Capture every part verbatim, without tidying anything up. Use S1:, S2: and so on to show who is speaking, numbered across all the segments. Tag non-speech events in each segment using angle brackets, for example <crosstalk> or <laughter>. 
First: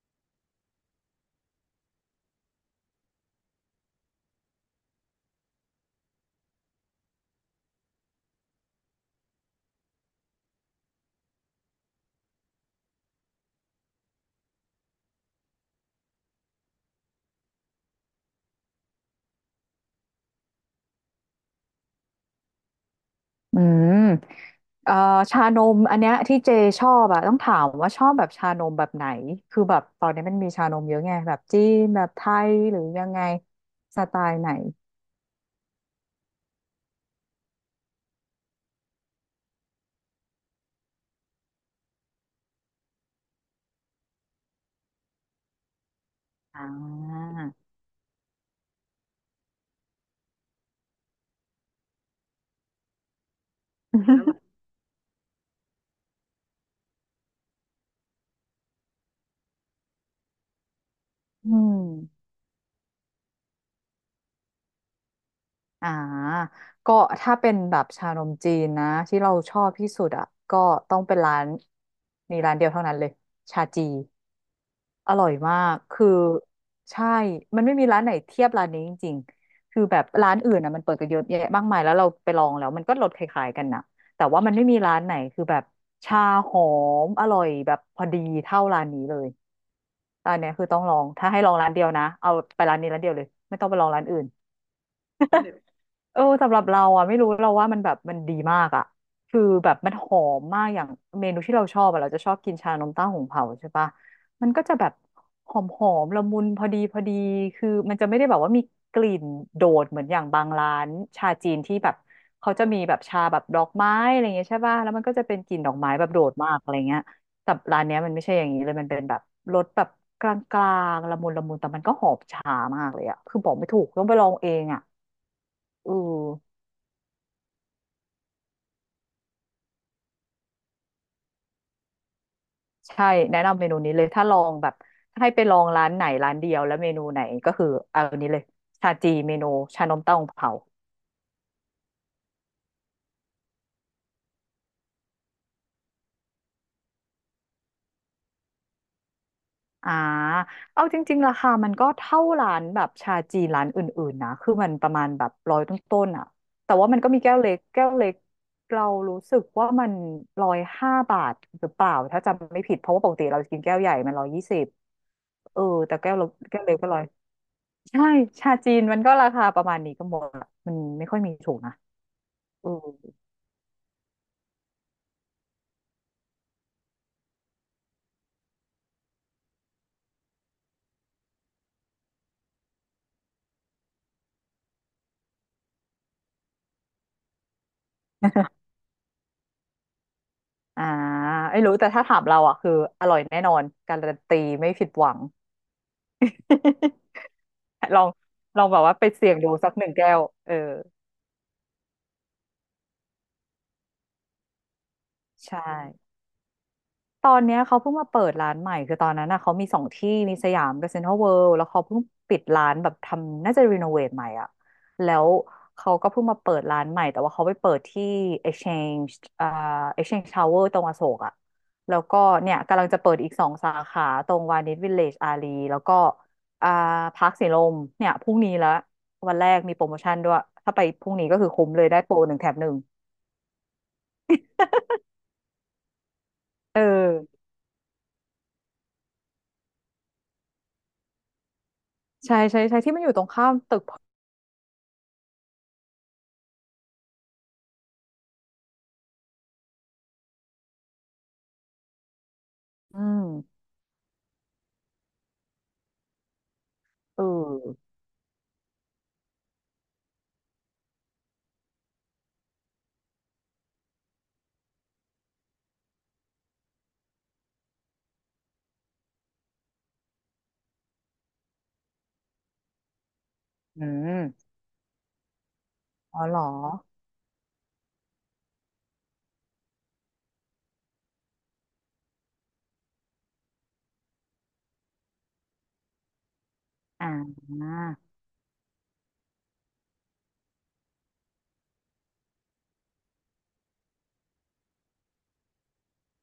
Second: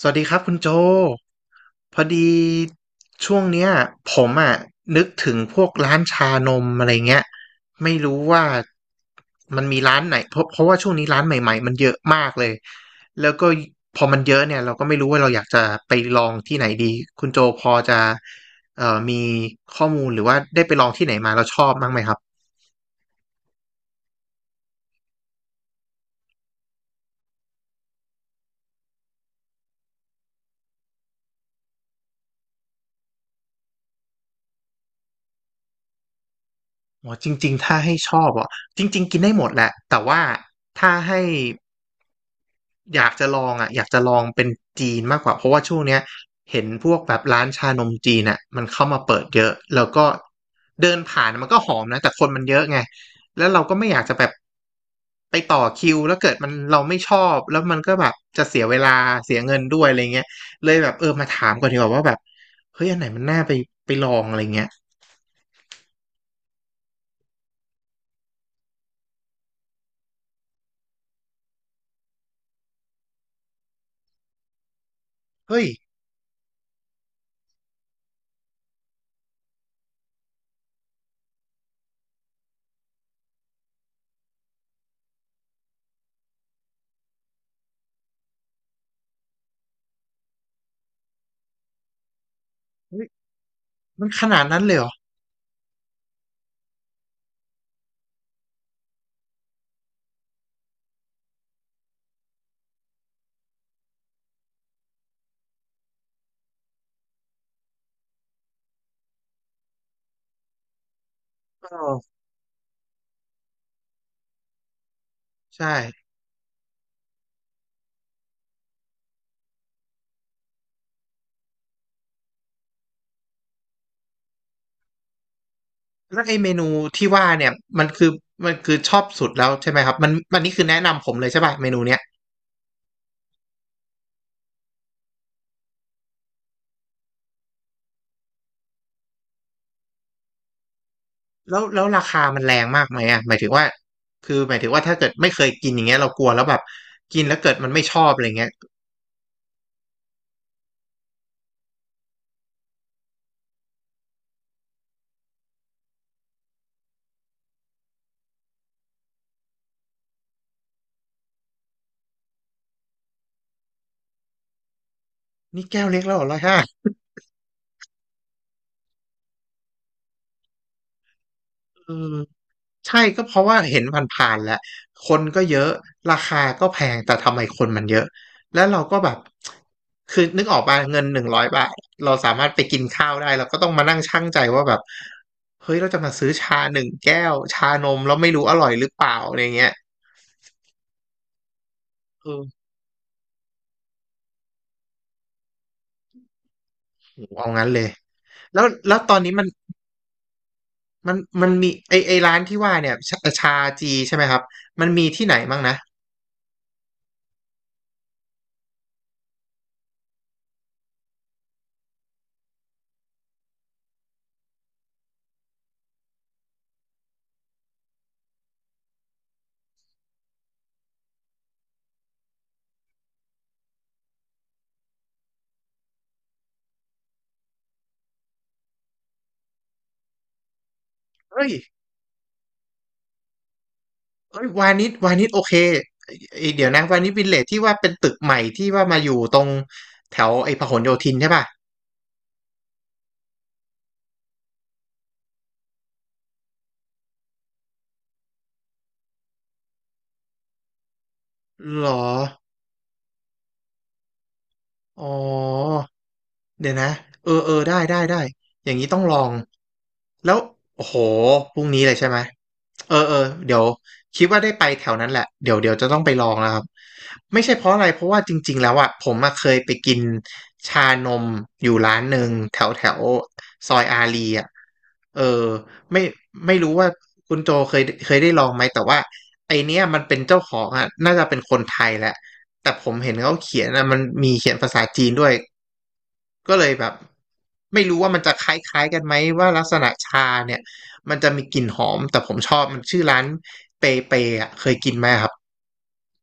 S1: สวัสดีครับคุณโจพอดีช่วงเนี้ยผมอ่ะนึกถึงพวกร้านชานมอะไรเงี้ยไม่รู้ว่ามันมีร้านไหนเพราะเพราะว่าช่วงนี้ร้านใหม่ๆมันเยอะมากเลยแล้วก็พอมันเยอะเนี่ยเราก็ไม่รู้ว่าเราอยากจะไปลองที่ไหนดีคุณโจพอจะเอ่อมีข้อมูลหรือว่าได้ไปลองที่ไหนมาแล้วชอบบ้างไหมครับ
S2: อืมเอ่อชานมอันเนี้ยที่เจชอบอะต้องถามว่าชอบแบบชานมแบบไหนคือแบบตอนนี้มันมีชานมเยอะไงแบบจีนแบบไทยหรือยังไงสไตล์ไหน
S1: อ๋อจริงๆถ้าให้ชอบอ่ะจริงๆกินได้หมดแหละแต่ว่าถ้าให้ อยากจะลองอ่ะอยากจะลองเป็นจีนมากกว่าเพราะว่าช่วงเนี้ยเห็
S2: อ่
S1: นพวกแบบ
S2: า
S1: ร้านชานมจีนอ่ะมันเข้ามาเปิดเยอะแล้วก็เดินผ่านมันก็หอมนะแต่คนมันเยอะไงแล้วเราก็ไม่อยากจะแบบ
S2: <laughs>
S1: ไปต่อคิวแล้วเกิดมันเราไม่ชอบแล้วมันก็แบบจะเสียเวลาเสียเงินด้วยอะไรเงี้ยเลยแบบเออมาถา
S2: อื
S1: มก่อนดี
S2: ม
S1: กว่าว่าแบบเฮ้ยอันไหนมันน่าไปไปลองอะไรเงี้ย
S2: อ่าก็ถ้าเป็นแบบชานมจีนนะที่เราชอบที่สุดอ่ะก็ต้องเป็นร้านมีร้านเดียวเท่านั้นเลยชาจี อร่อยมา
S1: เฮ้ย
S2: ก คือใช่ มันไม่มีร้านไหนเทียบร้านนี้จริงๆคือแบบร้านอื่นอ่ะมันเปิดกันเยอะแยะมากมายแล้วเราไปลองแล้วมันก็รสคล้ายๆกันนะแต่ว่ามันไม่มีร้านไหนคือแบบชาหอมอร่อยแบบพอดีเท่าร้านนี้เลยร้านเนี้ยคือต้องลองถ้าให้ลองร้านเดียวนะเอาไปร้านนี้ร้า
S1: เฮ้
S2: น
S1: ย
S2: เดียวเลยไม่ต้องไปลองร้า
S1: มั
S2: น
S1: น
S2: อื่
S1: ข
S2: น
S1: นาดนั้นเลยเหรอ
S2: <laughs> เออสำหรับเราอ่ะไม่รู้เราว่ามันแบบมันดีมากอ่ะคือแบบมันหอมมากอย่างเมนูที่เราชอบอ่ะเราจะชอบกินชานมเต้าหู้เผาใช่ปะมันก็จะแบบหอมหอมละมุนพอดีพอดีคือมันจะไม่ได้แบบว่ามีกลิ่นโดดเหมือนอย่างบางร้านชาจีนที่
S1: เออ
S2: แบบเขาจะมีแบบชาแบบดอกไม้อะไรเงี้ยใช่ปะแล้วมันก็จะเป็นกลิ่น
S1: ใช่
S2: ดอกไม้แบบโดดมากอะไรเงี้ยแต่ร้านเนี้ยมันไม่ใช่อย่างนี้เลยมันเป็นแบบรสแบบกลางๆละมุนละมุนแต่มันก็หอมชามากเลยอ่ะคือบอกไม่ถูกต้องไปลองเองอ่ะเออ
S1: แล้วไอเมนูที่ว่าเนี่ยมันคือมันคือชอบสุดแล้วใช่ไหมครับมันมันนี่คือแนะนำผมเลยใช่ป่ะเมนูเนี้ย
S2: ใช่แนะนำเมนูนี้เลยถ้าลองแบบถ้าให้ไปลองร้านไหนร้านเดียวแล้วเมนูไหนก็คือเอาอันนี้เลยชาจีเมนูชานมเต้าหู้เผา
S1: แล้วแล้วราคามันแรงมากไหมอ่ะหมายถึงว่าคือหมายถึงว่าถ้าเกิดไม่เคยกินอย่างเงี้ยเรากลัวแล้วแบบกินแล้วเกิดมันไม่ชอบอะไรเงี้ย
S2: อ่าเอาจริงๆราคามันก็เท่าร้านแบบชาจีนร้านอื่นๆนะคือมันประมาณแบบร้อยต้นๆอ่ะแต่ว่ามันก็มีแก้วเล็กแก้วเล็กเรารู้สึกว่ามันร้อยห้าบาทหรือเปล่าถ้าจำไม่ผิดเพราะว่าปกติเราจะกินแก้วใหญ่มันร้อยยี่สิบเออ
S1: นี่แก้ว
S2: แต่
S1: เล็ก
S2: แก้
S1: แล้
S2: ว
S1: วเห
S2: เล็ก
S1: ร้อยห้า
S2: แก้วเล็กก็ร้อยใช่ชาจีนมันก็ราคาประมาณนี้ก็หมดละมันไม่ค่อยมีถูกนะ อืม
S1: ใช่ก็เพราะว่าเห็นผ่านๆแหละคนก็เยอะราคาก็แพงแต่ทำไมคนมันเยอะแล้วเราก็แบบคือนึกออกป่ะเงินหนึ่งร้อยบาทเราสามารถไปกินข้าวได้เราก็ต้องมานั่งชั่งใจว่าแบบเฮ้ยเราจะมาซื้อชาหนึ่งแก้วชานมแล้วไม่รู้อร่อยหรือเปล่าอะไรเงี้ย
S2: อ่าไม่รู้ แต่ถ้าถาม
S1: เอ
S2: เราอ่ะ
S1: อ
S2: คืออร่อยแน่นอน การันตีไม่ผิดหวัง
S1: โหเอางั้นเลย
S2: <laughs> ลอง
S1: แล้
S2: ลอ
S1: ว
S2: งแบบ
S1: แล้
S2: ว่า
S1: ว
S2: ไป
S1: ตอน
S2: เสี่
S1: นี้
S2: ยง
S1: มัน
S2: ดูสักหนึ่งแก้ว เออ
S1: มันมันมีไอไอร้านที่ว่าเนี่ยชาชาจีใช่ไหมครับมันมีที่ไหนบ้า
S2: ใช่
S1: งนะ
S2: ตอนเนี้ยเขาเพิ่งมาเปิดร้านใหม่คือตอนนั้นน่ะเขามีสองที่มีสยามกับเซ็นทรัลเวิลด์แล้วเขาเพิ่งปิดร้านแบบทำน่าจะรีโนเวทใหม่อ่ะแล้วเขาก็เพิ่งมาเปิดร้านใหม่แต่ว่าเขาไปเปิดที่ Exchange อ่า Exchange Tower ตรงอโศกอ่ะแล้วก็เนี่ยกำลังจะเปิดอีกสองสาขาตรงวานิชวิลเลจอารีแล้วก็อ่าพาร์คสีลมเนี่ยพรุ่งนี้ละวันแรกมีโปรโมชั่นด้วยถ้าไปพรุ่งนี้ก็
S1: เฮ้
S2: คือ
S1: ย
S2: คุ้มเลยได้โปรหนึ่งแถมหนึ่ง
S1: เอ้ยวานิชวานิชโอเคเอ้ยเดี๋ยว
S2: เอ
S1: นะวานิชวิลเล
S2: อ
S1: จที่ว่าเป็นตึกใหม่ที่ว่ามาอยู่ตรงแถวไอ้พหลโยธินใช่ป่ะ
S2: ใช่ใช่ใช่ที่มันอยู่ตรงข้ามตึก
S1: หรอ
S2: อืม
S1: อ๋อ เดี๋ยวนะ
S2: เอ
S1: เออเออได้
S2: อ
S1: ได้ได้อย่างนี้ต้องลองแล้วโอ้โหพรุ่งนี้เลยใช่ไหมเออเออเดี๋ยวคิดว่าได้ไปแถวนั้นแหละเดี๋ยวเดี๋ยวจะต้องไปลองแล้วครับไม่ใช่เพราะอะไรเพราะว่าจริงๆแล้วอ่ะผมมาเคยไปกินชานมอยู่ร้านหนึ่งแถวแถวซอ
S2: อื
S1: ยอารีอ่ะ
S2: ม
S1: เออไม่
S2: อ๋อเหรอ
S1: ไม่รู้ว่าคุณโจเคยเคยได้ลองไหมแต่ว่าไอเนี้ยมันเป็นเจ้าของอ่ะน่าจะเป็นคนไทยแหละแต่ผมเห็นเขาเขียนนะมันมีเขียนภาษาจีนด้วย ก็เลยแบบ
S2: อ่า
S1: ไม่รู้ว่ามันจะคล้ายๆกันไหมว่าลักษณะชาเนี่ยมันจะมีกลิ่นหอมแต่ผมชอบมันชื่อร้านเปเปอ่ะเคยกินไหมครับ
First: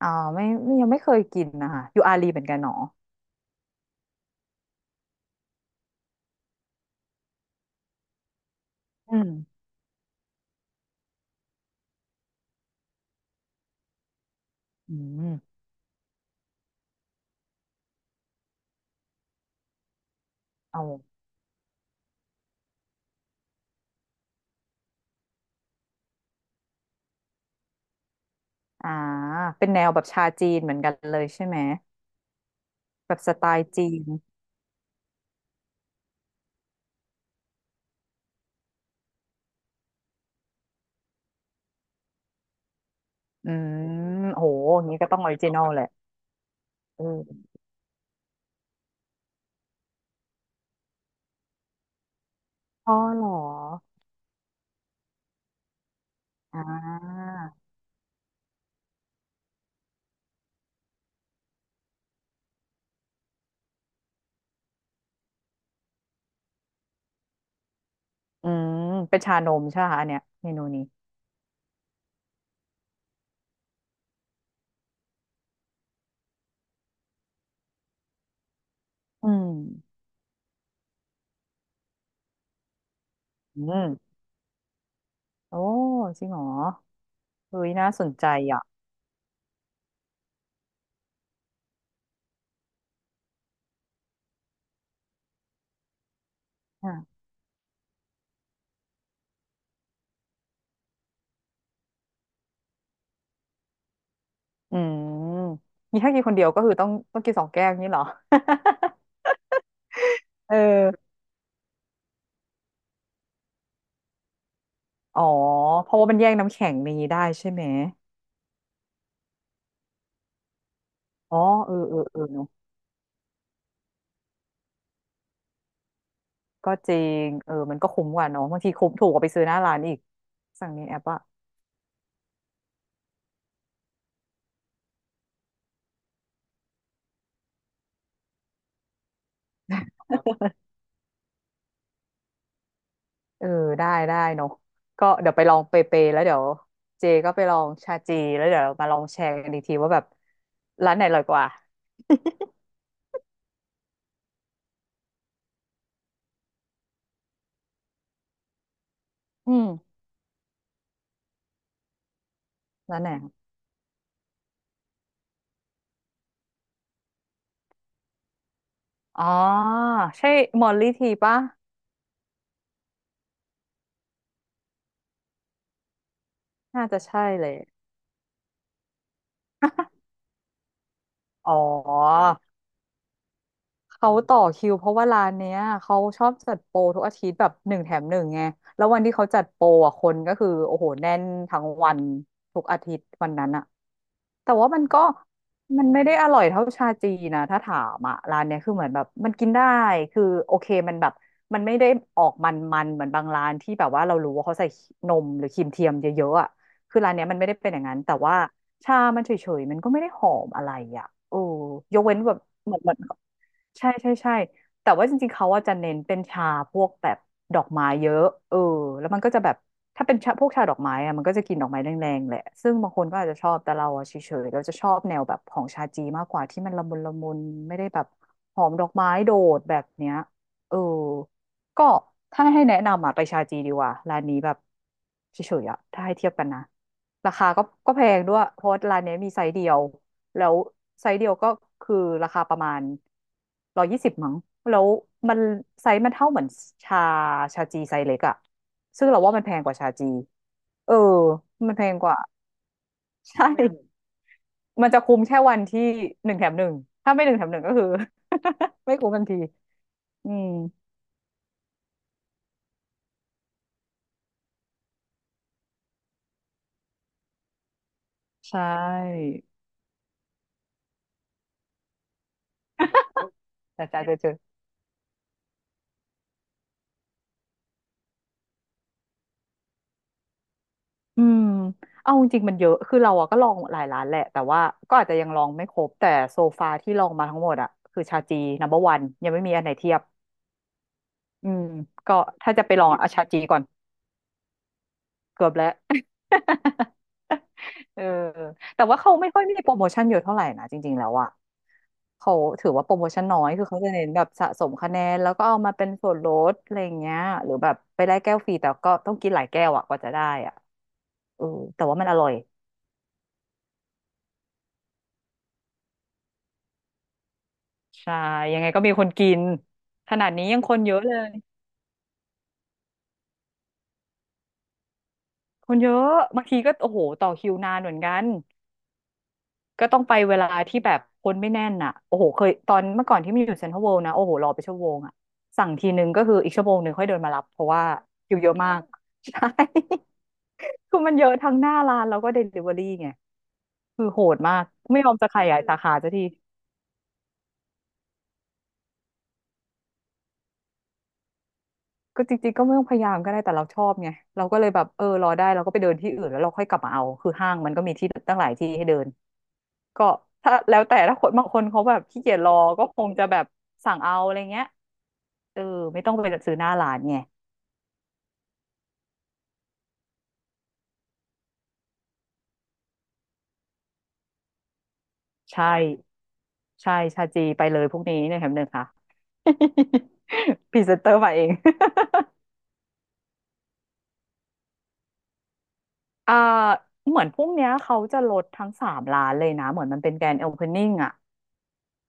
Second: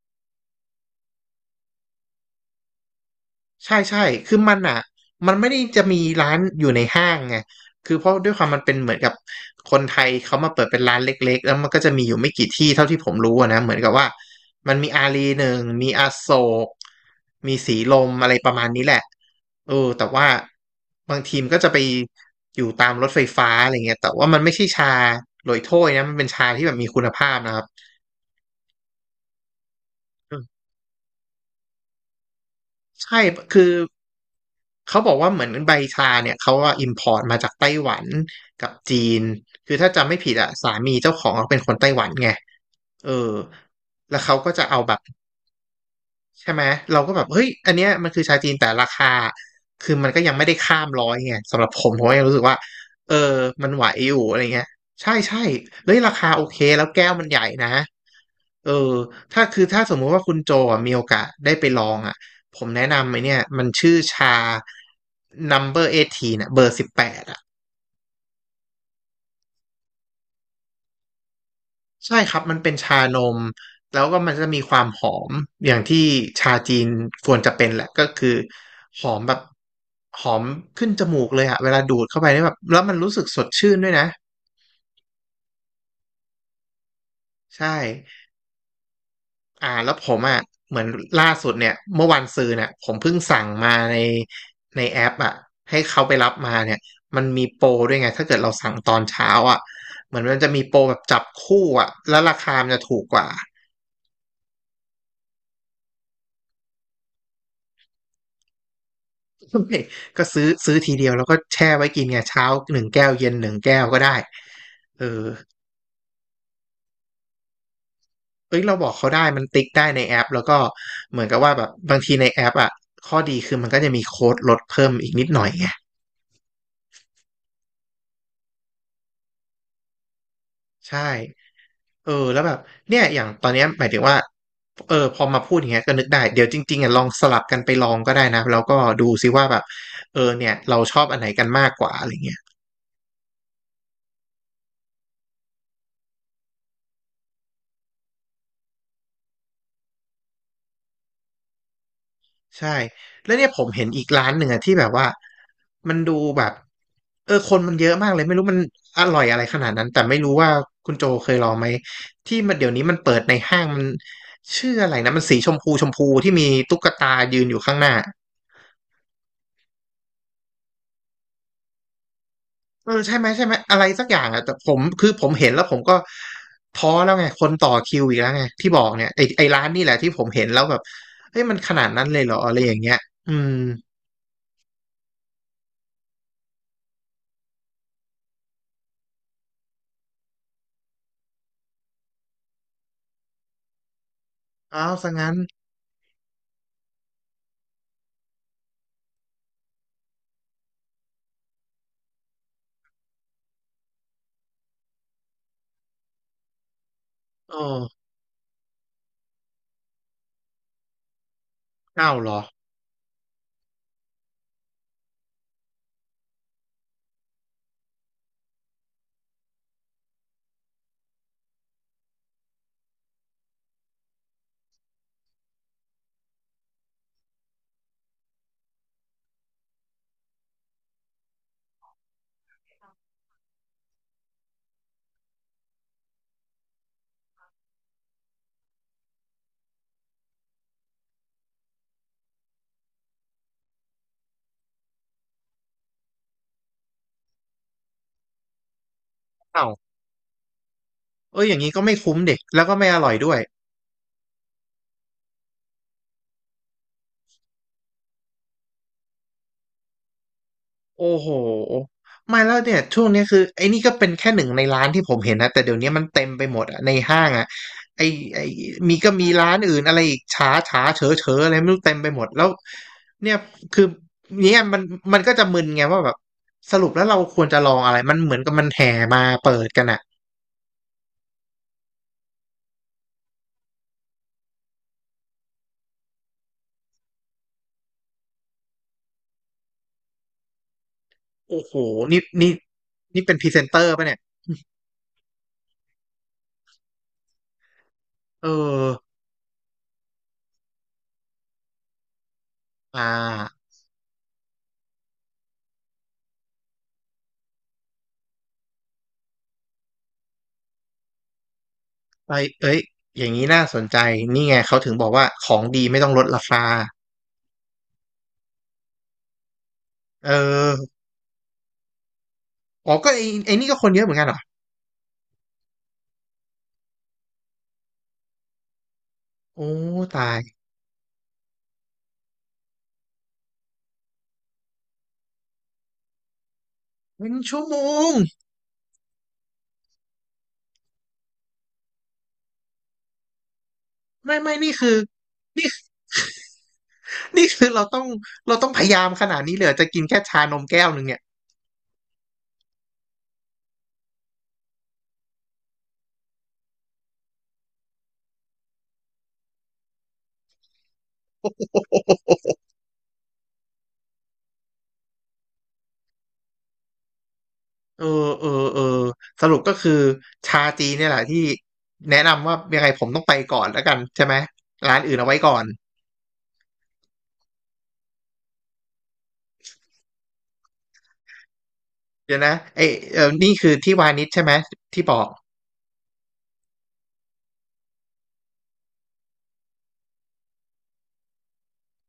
S2: อ๋อไม่ไม่ยังไม่เคยกินนะคะอยู่อาลีเหมือนกันเนาะ
S1: ใช่ใช่คือมันอ่ะมันไม่ได้จะมีร้านอยู่ในห้างไงคือเพราะด้วยความมันเป็นเหมือนกับ
S2: อืม
S1: คนไทยเขามาเปิดเป็นร้านเล็กๆ แล้วมันก็จะมีอยู่ไม่กี่ที่เท่าที่ผมรู้อะนะเหมือนกับว่ามันมี
S2: อื
S1: อารีหนึ่ง
S2: ม
S1: มีอโศกมีสีลมอะไรประมาณนี้แหละเออแต่ว่า
S2: เอา
S1: บางทีมนก็จะไปอยู่ตามรถไฟฟ้าอะไรเงี้ยแต่ว่ามันไม่ใช่ชาโรยโถ้ยนะมันเป็นชาที่แบบมีคุณภาพนะครับ
S2: อ่าเป็นแนวแบบชาจีนเหมือนกันเลยใช่ไหมแบ
S1: ใช่
S2: บสไต
S1: คื
S2: ล์
S1: อ
S2: จีน
S1: เขาบอกว่าเหมือนใบชาเนี่ยเขาว่าอิมพอร์ตมาจากไต้หวันกับจีน คือถ้าจำไม่ผิดอะสามีเจ้าของเขาเป็นคนไต้หวันไง เออ
S2: อื
S1: แล้ว
S2: ม
S1: เขา
S2: โห
S1: ก็จะเอา
S2: อย่าง
S1: แบ
S2: นี้
S1: บ
S2: ก็ต้องออริจินอลแหละ
S1: ใช่ไหมเรา
S2: เอ
S1: ก็แบ
S2: อ
S1: บเฮ้ยอันเนี้ยมันคือชาจีนแต่ราคาคือมันก็ยังไม่ได้ข้ามร้อยไงสำหรับผมผมก็ยังรู้สึกว่า
S2: อ๋อ
S1: เออ
S2: เหรอ
S1: มันไหวอยู่อะไรเงี้ยใช่ใช่เฮ้ยราคาโอเค
S2: อ่
S1: แล้วแก้วมัน
S2: า
S1: ใหญ่นะเออถ้าคือถ้าสมมุติว่าคุณโจอ่ะมีโอกาสได้ไปลองอ่ะผมแนะนำไอเนี่ยมันชื่อชา number วันเบอร์สิบแปดเน่ยเบอร์สิบแปด
S2: อืมเป็นชานมใช่ไหมคะอันเนี้ยเมนูนี้
S1: ใช่ครับมันเป็นชานมแล้วก็มันจะมีความหอมอย่างที่ชาจีนควรจะเป็นแหละก็คือหอม
S2: อื
S1: แบบ
S2: ม
S1: หอมขึ้นจมูกเลยอะเวลาดูดเข้าไปนี่แบบแล้วมันรู้สึกสด
S2: อื
S1: ชื่นด้
S2: ม
S1: วยนะ
S2: โอ้จริงเหรอเฮ้
S1: ใช่
S2: ยน่าสนใจอ่ะ
S1: อ่าแล้วผมอะเหมือนล่าสุดเนี่ยเมื่อวันซืนเนี่ยผมเพิ่งสั่งมาในในแอปอะให้เขาไปรับมาเนี่ยมันมีโปรด้วยไงถ้าเกิดเราสั่งตอนเช้าอะเหมือนมันจะมีโปรแบบจับคู่อะแล้วราคามันจะถูกกว่า
S2: อืมมีถ้ากินคนเดียวก็คือต้องต้องกินสองแก้วนี้เหรอ
S1: <laughs> ไม่ก็
S2: <laughs>
S1: ซื้อ
S2: เอ
S1: ซื้อ
S2: อ
S1: ทีเดียวแล้วก็แช่ไว้กินไงเช้าหนึ่งแก้วเย็นหนึ่งแก้วก็ได้เออ
S2: อ๋อเพราะว่ามันแย่งน้ำแข็งนี้ได้ใช่ไหม
S1: เอ้ยเราบอกเขาได้มันติ๊กได้ในแอปแล้วก็เหมือน
S2: อ๋
S1: กั
S2: อ
S1: บว่าแบบ
S2: เออเอ
S1: บา
S2: อ
S1: งที
S2: เออ
S1: ใน
S2: เน
S1: แอ
S2: อะ
S1: ปอ่ะข้อดีคือมันก็จะมีโค้ดลดเพิ่มอีกนิดหน่อยไง
S2: ก็จริงเออมันก็คุ้มกว่าเนอะบางทีคุ้มถูกกว่าไปซื้อหน้าร้านอีกสั่งในแอ
S1: ใช่
S2: ปอะ
S1: เออแล้วแบบเนี่ยอย่างตอนเนี้ยหมายถึงว่าเออพอมาพูดอย่างเงี้ยก็นึกได้เดี๋ยวจริงๆอ่ะลองสลับกันไปลองก็ได้นะแล้วก็ดูซิว่าแบบเออเนี่ยเราชอบอันไหนกันมากกว่าอะไรเงี้ย
S2: เออได้ได้เนอะก็เดี๋ยวไปลองเปเปแล้วเดี๋ยวเจก็ไปลองชาจีแล้วเดี๋ยวมาลองแชร์กันอีกทีว่าแบบร้านไหนอร่อยกว่า
S1: ใช่แล้วเนี่ยผมเห็นอีกร้านหนึ่งอะที่แบบว่ามันดูแบบเออคนมันเยอะมากเลยไม่รู้มันอร่อยอะไร
S2: <laughs> อื
S1: ขนาดนั้น
S2: ม
S1: แต่ไม่รู้ว่าคุณโจเคยลองไหมที่มันเดี๋ยวนี้มัน
S2: ร้านไหน
S1: เปิด
S2: ครั
S1: ใน
S2: บ
S1: ห้างมันชื่ออะไรนะมันสีชมพูชมพูที่มีตุ๊กตายืนอยู่ข้างหน้า
S2: อ๋อใช่มอลลี่ทีปะ
S1: เออใช่ไหมใช่ไหมอะไรสักอย่างอ่ะแต่ผมคือผมเห็นแล้วผมก็
S2: น่า
S1: ท้อ
S2: จะ
S1: แล้วไง
S2: ใช่
S1: ค
S2: เล
S1: น
S2: ย
S1: ต่อคิวอีกแล้วไงที่บอกเนี่ยไอไอร้านนี่แหละที่ผมเห็นแล้วแบบเฮ้ย
S2: อ๋อ
S1: มันขนาดนั้นเลยเหรออะไรอย่างเงี้ยอืม
S2: เขาต่อคิวเพราะว่าร้านเนี้ยเขาชอบจัดโปรทุกอาทิตย์แบบหนึ่งแถมหนึ่งไงแล้ววันที่เขาจัดโปรอ่ะคนก็คือโอ้โหแน่นทั้งวันทุกอาทิตย์วันนั้นอะแต่ว่ามัน
S1: อ้าว
S2: ก็
S1: ซะงั้น
S2: มันไม่ได้อร่อยเท่าชาจีนะถ้าถามอะร้านเนี้ยคือเหมือนแบบมันกินได้คือโอเคมันแบบมันไม่ได้ออกมันมันเหมือนบางร้านที่แบบว่าเรารู้ว่าเขาใส่นมหรือครีมเทียมเยอะๆอะคือร้านเนี้ยมันไม่
S1: โอ
S2: ได้เป็นอย่างนั้น
S1: ้
S2: แต่ว่าชามันเฉยๆมันก็ไม่ได้หอมอะไรอะโอ้ยก
S1: เอ้า
S2: เว้
S1: ว
S2: น
S1: เหร
S2: แบ
S1: อ
S2: บเหมือนเหมือน ใช่ใช่ใช่แต่ว่าจริงๆเขาว่าจะเน้นเป็นชาพวกแบบดอกไม้เยอะเออแล้วมันก็จะแบบถ้าเป็นชาพวกชาดอกไม้อะมันก็จะกินดอกไม้แรงๆแหละซึ่งบางคนก็อาจจะชอบแต่เราอะเฉยๆเราจะชอบแนวแบบของชาจีมากกว่าที่มันละมุนละมุนไม่ได้แบบหอมดอกไม้โดดแบบเนี้ยเออก็ถ้าให้แนะนำอะไปชาจีดีกว่าร้านนี้แบบเฉยๆอะถ้าให้เทียบกันนะราคาก็ก็แพงด้วยเพราะว่าร้านเนี้ยมีไซส์เดียว แล้วไซส์เดียวก็คือราคาประมาณร้อยยี่สิบมั้งแล้วมันไซส์มันเท่าเหมือนชาชาจีไซส์เล็กอะซึ่งเราว่ามันแพง
S1: เอ้า
S2: ก
S1: ว
S2: ว่าชาจีเออ
S1: เอออย่างนี้
S2: มัน
S1: ก็
S2: แพ
S1: ไม่
S2: งก
S1: คุ้
S2: ว่า
S1: มเด็กแล้วก็ไม่อร่อยด้วย
S2: ใช่มมันจะคุ้มแค่วันที่หนึ่งแถมหนึ่งถ้าไม่หนึ่งแถมหนึ่งก็คือ <laughs> ไม่คุ้มทันทีอืม
S1: โอ้โหไม่แล้วเนี่ยช่วงเนี้ยคือไอ้นี่ก็เป็นแค่หนึ่งในร้านที่ผมเห็นนะแต่เดี๋ยวนี้มันเต็มไปหมดอะในห้างอะไอ้ไอ้
S2: ใช
S1: มีก็มี
S2: ่
S1: ร้านอื่นอะไรอีกฉาฉาเฉอเฉออะไรไม่รู้เต็มไปหมดแล้วเนี่ยคื
S2: แต่
S1: อ
S2: จ่ายเจอ
S1: เนี่ยมันมันก็จะมึนไงว่าแบบสรุปแล้วเราควรจะลองอะไรมันเหมือนกับมันแห่มาเปิดกันอะ
S2: ๆอืมเอาจริงๆมันเยอะคือเราอะก็ลองหลายร้านแหละแต่ว่าก็อาจจะยังลองไม่ครบ แต่โซฟาที่ลองมาทั้งหมดอะคือชาจีนัมเบอร์วันยังไม่มีอันไหนเทียบ อื
S1: โอ้
S2: ม
S1: โห
S2: ก็
S1: นี่นี่
S2: ถ้าจะไปลองเอา
S1: นี่
S2: ชา
S1: เป็น
S2: จี
S1: พรี
S2: ก่
S1: เซ
S2: อน
S1: นเตอร์ป่ะเนี่ย
S2: เกือบแล้ว <laughs> เออ
S1: เออ
S2: แต่ว่าเขาไม่ค่อยมีโปรโมชั่นเยอะเท่าไหร่นะจริงๆแล้วอ่ะเขาถือว่าโปร
S1: อ่
S2: โมชั่นน้อย
S1: า
S2: คือเขาจะเน้นแบบสะสมคะแนนแล้วก็เอามาเป็นส่วนลดอะไรอย่างเงี้ยหรือแบบไปได้แก้วฟรีแต่ก็ต้องกินหลายแก้วอ่ะกว่าจะได้อ่ะเออแต่ว่ามันอร่อ
S1: ไป
S2: ย
S1: เอ้ยอย่างนี้น่าสนใจ นี่ไงเขาถึงบอกว่าของดีไม่ต้องลดราคา
S2: ใช่ยังไงก็มีคนกินขนา
S1: เอ
S2: ดนี้ยังค
S1: อ
S2: นเยอะเลย
S1: อ๋อก็ไอ้ไอ้นี่ก็คนเยอะเหมือนกันเหรอ
S2: คนเยอะบางทีก็โอ้โหต่อคิวนานเหมือนกัน
S1: โอ้
S2: ก็ต้องไป
S1: ตา
S2: เว
S1: ย
S2: ลาที่แบบคนไม่แน่นอ่ะโอ้โหเคยตอนเมื่อก่อนที่มีอยู่เซ็นทรัลเวิลด์นะโอ้โหรอไปชั่วโมงอ่ะสั่งทีนึงก็คืออีกชั่วโมงหนึ่งค่อยเดิน
S1: เป็
S2: มา
S1: น
S2: รับเพ
S1: ชั่ว
S2: ราะ
S1: โม
S2: ว่า
S1: ง
S2: คิวเยอะมาก <laughs> ใช่ <laughs> คือมันเยอะทั้งหน้าร้านแล้วก็เดลิเวอรี่ไงคือโห
S1: ไม่
S2: ด
S1: ไม่
S2: มาก
S1: นี่คือ
S2: ไม่ยอมจะขยาย
S1: นี่
S2: สาขาสักที
S1: นี่คือเราต้องเราต้องพยายามขนาดนี้เลยเหรอจะกินแค่ชานมแก้วหนึ่งเนี่ย
S2: ก็จริงๆก็ไม่ต้องพยายามก็ได้แต่เราชอบไงเราก็เลยแบบเออรอได้เราก็ไปเดินที่อื่นแล้วเราค่อยกลับมาเอาคือห้างมันก็มีที่ตั้งหลายที่ให้เดินก็ถ้าแล้วแต่ถ้าคนบางคนเขาแบบขี้เกียจรอก็คงจะแบบสั่งเอาอะไรเงี้ยเออไม่ต้องไปซื้อหน้าร้านไง
S1: เออเออเออสรุปก็คือชาจีนเนี่ยแหละที่แนะนำว่ายังไงผมต้องไปก่อนแล้วกันใช่ไหมร้านอื่นเอาไว้ก่อน
S2: ใช่ใช่ชาจีไปเลยพวกนี้เนี่ยแถมหนึ่งค่ะ <laughs> พรีเซนเตอร์มาเอง
S1: เดี๋ยวนะเอยเออนี่คือที่วานิชใช่ไหมที่บอก
S2: <laughs> อ่าเหมือนพวกเนี้ยเขาจะลดทั้งสามร้านเลยนะเหมือนมันเป็นแกรนด์โอเพนนิ่งอะ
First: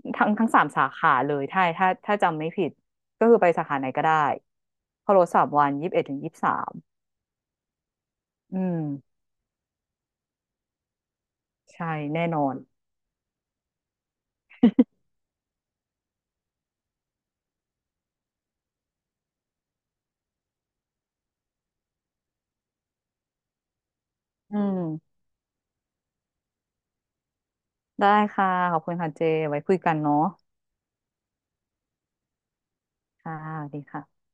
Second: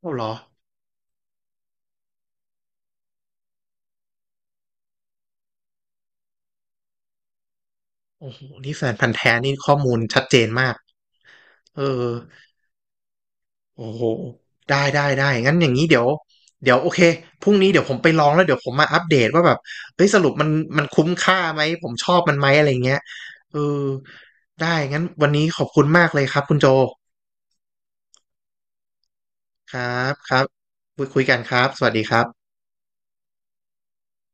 S1: โอ้เหร
S2: ทั้
S1: อ
S2: งทั้งสามสาขาเลยถ้าถ้าถ้าจำไม่ผิดก็คือไปสาขาไหนก็ได้เขาลดสามวันยี่สิบเอ็ดถึงยี่สิบสาม
S1: โอ้โห
S2: อื
S1: นี่
S2: ม
S1: แฟนพันธุ์แท้นี่ข้อมูลชัดเจนมากเออ
S2: ใช่แน่นอน
S1: โอ้โหได้ได้ได้งั้นอย่างนี้เดี๋ยวเดี๋ยวโอเคพรุ่งนี้เดี๋ยวผมไปลองแล้วเดี๋ยวผมมาอัปเดตว่าแบบเฮ้ยสรุปมันมันคุ้มค่าไหมผมชอบมันไหมอะไรเงี้ยเออ
S2: อื
S1: ได้งั้น
S2: ม
S1: วันนี้ขอบคุณมากเลยครับคุณโจ
S2: ได้ค่ะขอบคุณค่ะเจไว้คุ
S1: ค
S2: ยกั
S1: รั
S2: น
S1: บ
S2: เนาะ
S1: ครับคุยคุยกันครับสวัสดีครับ
S2: ค่ะสวัสดีค่ะ